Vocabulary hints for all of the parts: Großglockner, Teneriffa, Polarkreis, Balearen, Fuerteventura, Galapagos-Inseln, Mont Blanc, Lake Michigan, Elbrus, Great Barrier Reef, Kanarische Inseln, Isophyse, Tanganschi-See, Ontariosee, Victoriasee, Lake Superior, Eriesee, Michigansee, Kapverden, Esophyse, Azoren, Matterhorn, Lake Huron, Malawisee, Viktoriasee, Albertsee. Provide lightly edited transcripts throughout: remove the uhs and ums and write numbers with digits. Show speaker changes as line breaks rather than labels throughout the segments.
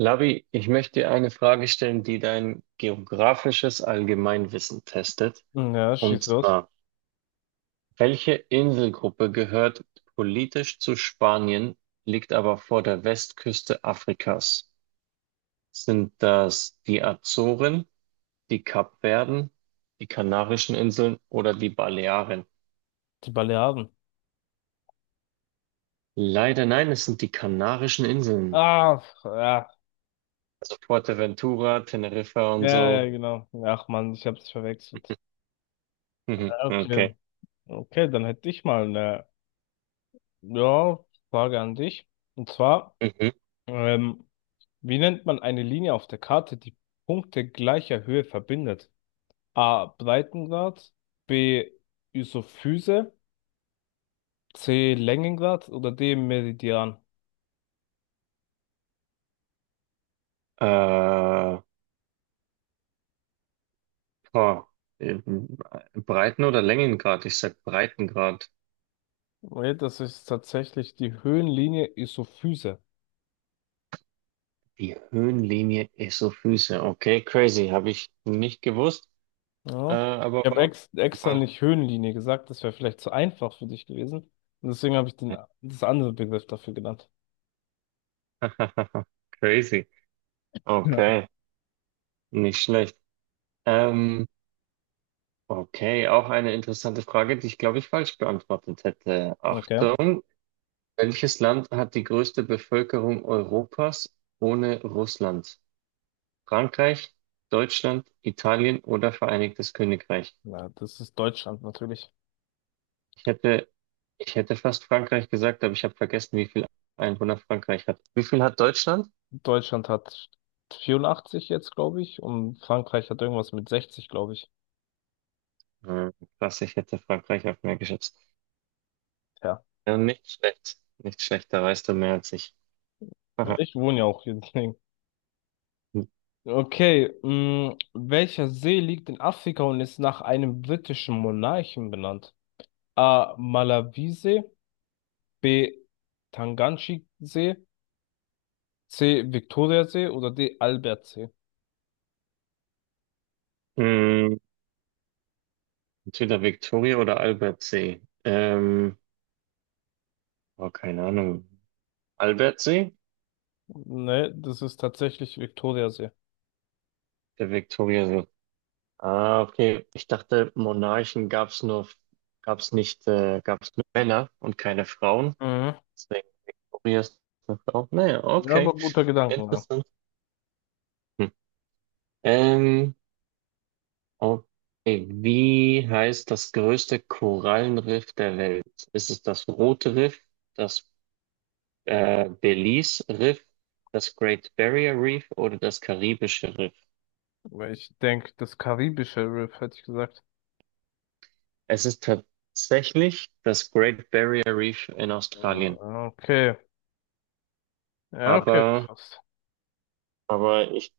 Labi, ich möchte dir eine Frage stellen, die dein geografisches Allgemeinwissen testet.
Ja,
Und
schieß los.
zwar, welche Inselgruppe gehört politisch zu Spanien, liegt aber vor der Westküste Afrikas? Sind das die Azoren, die Kapverden, die Kanarischen Inseln oder die Balearen?
Die Balearen.
Leider nein, es sind die Kanarischen Inseln.
Ah, ja.
Also Fuerteventura, Teneriffa und
Ja,
so.
ja, genau. Ach Mann, ich hab's verwechselt.
Mhm,
Ah, okay.
okay.
Okay, dann hätte ich mal eine, ja, Frage an dich. Und zwar,
Mhm.
ähm, wie nennt man eine Linie auf der Karte, die Punkte gleicher Höhe verbindet? A. Breitengrad, B. Isophyse, C. Längengrad oder D. Meridian?
Äh, Oh, ähm, Breiten- oder Längengrad? Ich sag Breitengrad.
Nee, das ist tatsächlich die Höhenlinie Isophyse.
Die Höhenlinie Esophyse. Okay, crazy. Habe ich nicht gewusst,
Ja. Ich
aber
habe ex extra
war
nicht Höhenlinie gesagt, das wäre vielleicht zu einfach für dich gewesen. Und deswegen habe ich das andere Begriff dafür genannt.
crazy.
Ja.
Okay, nicht schlecht. Ähm, okay, auch eine interessante Frage, die ich glaube ich falsch beantwortet hätte.
Okay.
Achtung, welches Land hat die größte Bevölkerung Europas ohne Russland? Frankreich, Deutschland, Italien oder Vereinigtes Königreich?
Na, das ist Deutschland natürlich.
Ich hätte, ich hätte fast Frankreich gesagt, aber ich habe vergessen, wie viel Einwohner Frankreich hat. Wie viel hat Deutschland?
Deutschland hat 84 jetzt, glaube ich, und Frankreich hat irgendwas mit 60, glaube ich.
Hm, krass, ich hätte Frankreich auf mehr geschätzt.
Ja.
Ja, nicht schlecht. Nicht schlecht, da weißt du mehr als ich.
Ja,
Aha.
ich wohne ja auch hier, deswegen. Okay, mh, welcher See liegt in Afrika und ist nach einem britischen Monarchen benannt? A. Malawisee, B. Tanganschi-See, C. Viktoriasee oder D. Albertsee?
Hm, entweder Victoria oder Albertsee. Oh, keine Ahnung. Albertsee?
Ne, das ist tatsächlich Viktoriasee.
Der Victoriasee. Ah, okay. Ich dachte, Monarchen gab's nur, gab's nicht, gab's nur Männer und keine Frauen.
Mhm.
Deswegen. Maria ist eine Frau. Naja,
Ja, aber
okay.
guter Gedankengang.
Interessant. Hm. Ähm, okay. Wie heißt das größte Korallenriff der Welt? Ist es das Rote Riff, das Belize Riff, das Great Barrier Reef oder das Karibische Riff?
Weil ich denke, das karibische Riff hätte ich gesagt.
Es ist tatsächlich das Great Barrier Reef in Australien.
Ah, okay. Ja, okay,
Aber,
fast.
aber ich,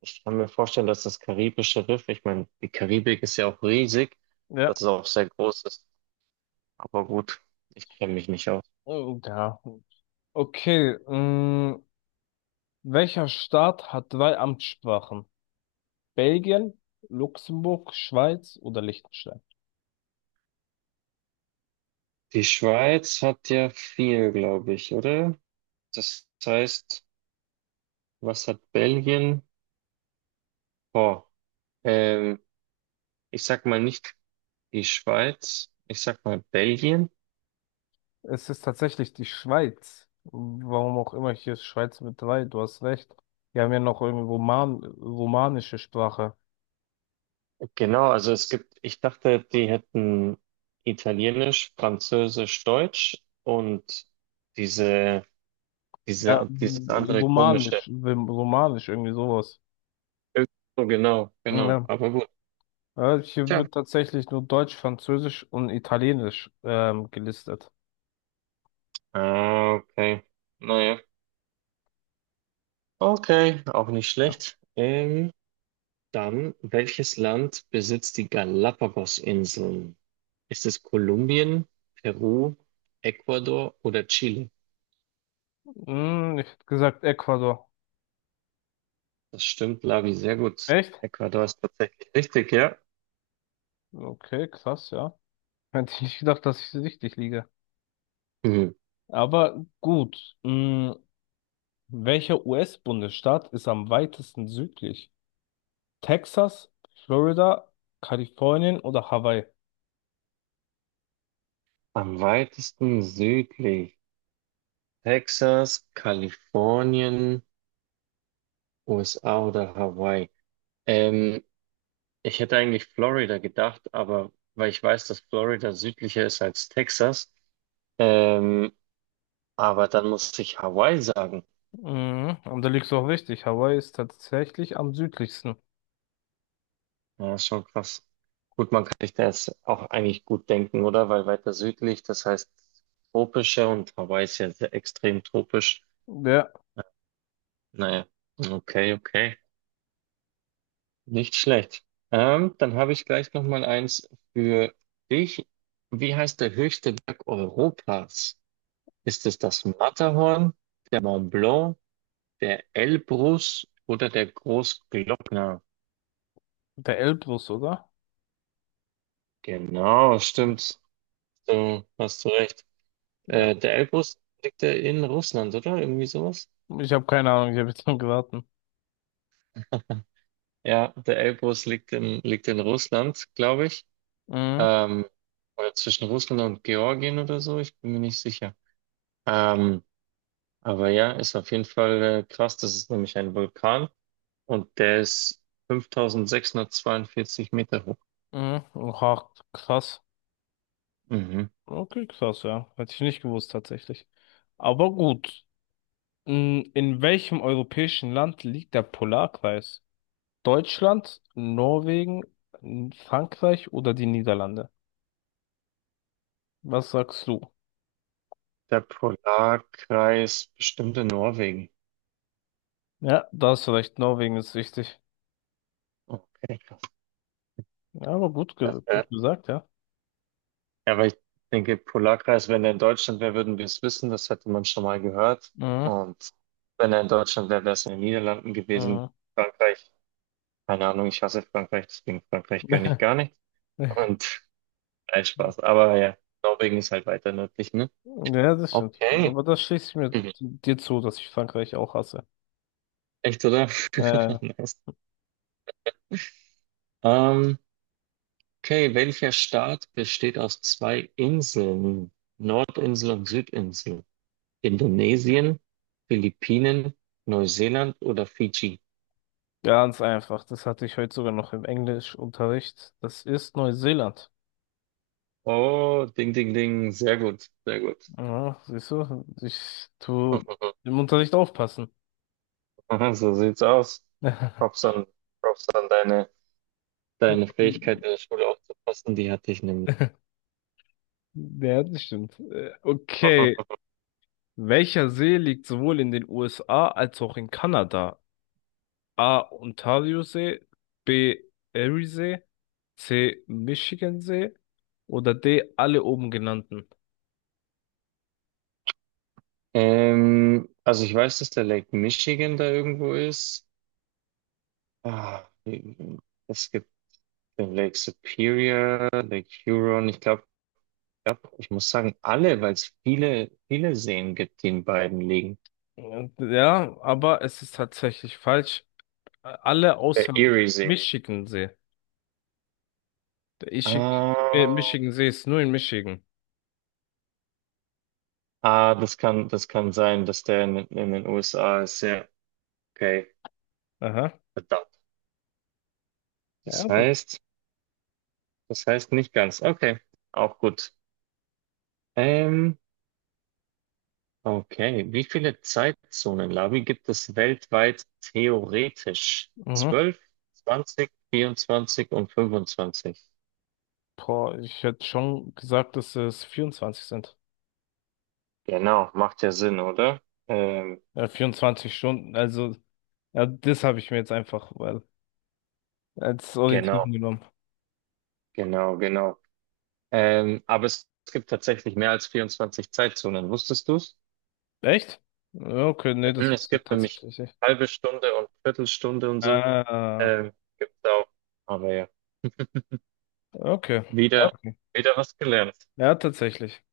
ich kann mir vorstellen, dass das Karibische Riff, ich meine, die Karibik ist ja auch riesig, dass
Ja.
es auch sehr groß ist. Aber gut, ich kenne mich nicht aus.
Oh, ja. Okay, mh, welcher Staat hat 3 Amtssprachen? Belgien, Luxemburg, Schweiz oder Liechtenstein?
Die Schweiz hat ja viel, glaube ich, oder? Das heißt, was hat Belgien? Oh, ähm, ich sag mal nicht die Schweiz, ich sag mal Belgien.
Es ist tatsächlich die Schweiz. Warum auch immer, hier ist Schweiz mit 3, du hast recht. Wir haben ja noch irgendwie romanische Sprache.
Genau, also es gibt, ich dachte, die hätten Italienisch, Französisch, Deutsch und diese,
Ja,
dieses andere komische.
romanisch, romanisch, irgendwie sowas.
Irg- So genau, genau,
Ja.
aber gut.
Ja, hier
Tja.
wird tatsächlich nur Deutsch, Französisch und Italienisch gelistet.
Ah, okay. Naja. Okay, auch nicht
Ja.
schlecht. Dann, welches Land besitzt die Galapagos-Inseln? Ist es Kolumbien, Peru, Ecuador oder Chile?
Hm, ich hätte gesagt Ecuador.
Das stimmt, Lavi, sehr gut.
Echt?
Ecuador ist tatsächlich richtig, ja.
Okay, krass, ja. Hätte ich nicht gedacht, dass ich richtig liege.
Hm.
Aber gut. Hm, welcher US-Bundesstaat ist am weitesten südlich? Texas, Florida, Kalifornien oder Hawaii?
Am weitesten südlich. Texas, Kalifornien, USA oder Hawaii. Ähm, ich hätte eigentlich Florida gedacht, aber weil ich weiß, dass Florida südlicher ist als Texas, ähm, aber dann musste ich Hawaii sagen.
Mhm, und da liegst du auch richtig. Hawaii ist tatsächlich am südlichsten.
Ja, ist schon krass. Gut, man kann sich das auch eigentlich gut denken, oder? Weil weiter südlich, das heißt tropischer und Hawaii ist ja sehr extrem tropisch.
Der,
Naja, okay, okay. Nicht schlecht. Dann habe ich gleich noch mal eins für dich. Wie heißt der höchste Berg Europas? Ist es das Matterhorn, der Mont Blanc, der Elbrus oder der Großglockner?
Der Elbrus, oder?
Genau, stimmt. Du hast du recht.
Ja.
Der Elbrus liegt ja in Russland, oder? Irgendwie sowas?
Ich habe keine Ahnung, ich habe jetzt nur geraten.
Ja, der Elbrus liegt in Russland, glaube ich.
Mhm,
Ähm, oder zwischen Russland und Georgien oder so, ich bin mir nicht sicher. Ähm, aber ja, ist auf jeden Fall krass. Das ist nämlich ein Vulkan und der ist 5.642 Meter hoch.
mhm. Oha, krass.
Mhm.
Okay, krass, ja. Hätte ich nicht gewusst, tatsächlich. Aber gut. Mhm, in welchem europäischen Land liegt der Polarkreis? Deutschland, Norwegen, Frankreich oder die Niederlande? Was sagst du?
Der Polarkreis bestimmt in Norwegen.
Ja, da hast du recht, Norwegen ist wichtig.
Okay, krass.
Ja, aber gut, ge
Das
gut gesagt, ja.
Ja, aber ich denke, Polarkreis, wenn er in Deutschland wäre, würden wir es wissen. Das hätte man schon mal gehört.
Mhm.
Und wenn er in Deutschland wäre, wäre es in den Niederlanden gewesen.
Mhm.
Frankreich, keine Ahnung, ich hasse Frankreich, deswegen Frankreich gönne ich gar nicht. Und nein, Spaß. Aber ja, Norwegen ist halt weiter nördlich, ne?
Ja, das stimmt.
Okay.
Aber das schließe ich mir
Mhm.
dir zu, dass ich Frankreich auch hasse.
Echt, oder?
Äh,
Nice. Ähm, okay, welcher Staat besteht aus zwei Inseln? Nordinsel und Südinsel. Indonesien, Philippinen, Neuseeland oder Fidschi?
ganz einfach. Das hatte ich heute sogar noch im Englischunterricht. Das ist Neuseeland.
Oh, ding, ding, ding. Sehr gut, sehr gut.
Ja, siehst du, ich tu im Unterricht aufpassen.
So sieht's aus. Props an, Props an deine Fähigkeit, in der Schule aufzupassen. Die hatte ich nämlich.
Ja, das stimmt. Okay. Welcher See liegt sowohl in den USA als auch in Kanada? A. Ontariosee, B. Eriesee, C. Michigansee oder D. alle oben genannten.
Also ich weiß, dass der Lake Michigan da irgendwo ist. Ah, es gibt den Lake Superior, Lake Huron. Ich glaube, ja, ich muss sagen, alle, weil es viele, viele Seen gibt, die in beiden liegen.
Ja, aber es ist tatsächlich falsch. Alle außer
Der
der
Erie See.
Michigansee. Der Ichi-
Ah.
Michigansee ist nur in Michigan.
Ah, das kann sein, dass der in den USA ist. Ja, okay,
Aha.
verdammt. Das
Ja, gut.
heißt, das heißt nicht ganz. Okay, auch gut. Ähm, okay, wie viele Zeitzonen, Lavi, gibt es weltweit theoretisch?
Mhm.
12, 20, 24 und 25?
Boah, ich hätte schon gesagt, dass es 24 sind.
Genau, macht ja Sinn, oder? Ähm,
Ja, 24 Stunden. Also, ja, das habe ich mir jetzt einfach als Orientierung
genau,
genommen.
genau, genau. Aber es gibt tatsächlich mehr als 24 Zeitzonen. Wusstest du's?
Echt? Ja, okay, nee,
Mhm,
das
es
wusste ich
gibt nämlich
tatsächlich nicht.
halbe Stunde und Viertelstunde und so.
Ah,
Ähm, gibt's auch. Aber ja,
okay.
wieder,
Okay.
wieder was gelernt.
Ja, tatsächlich.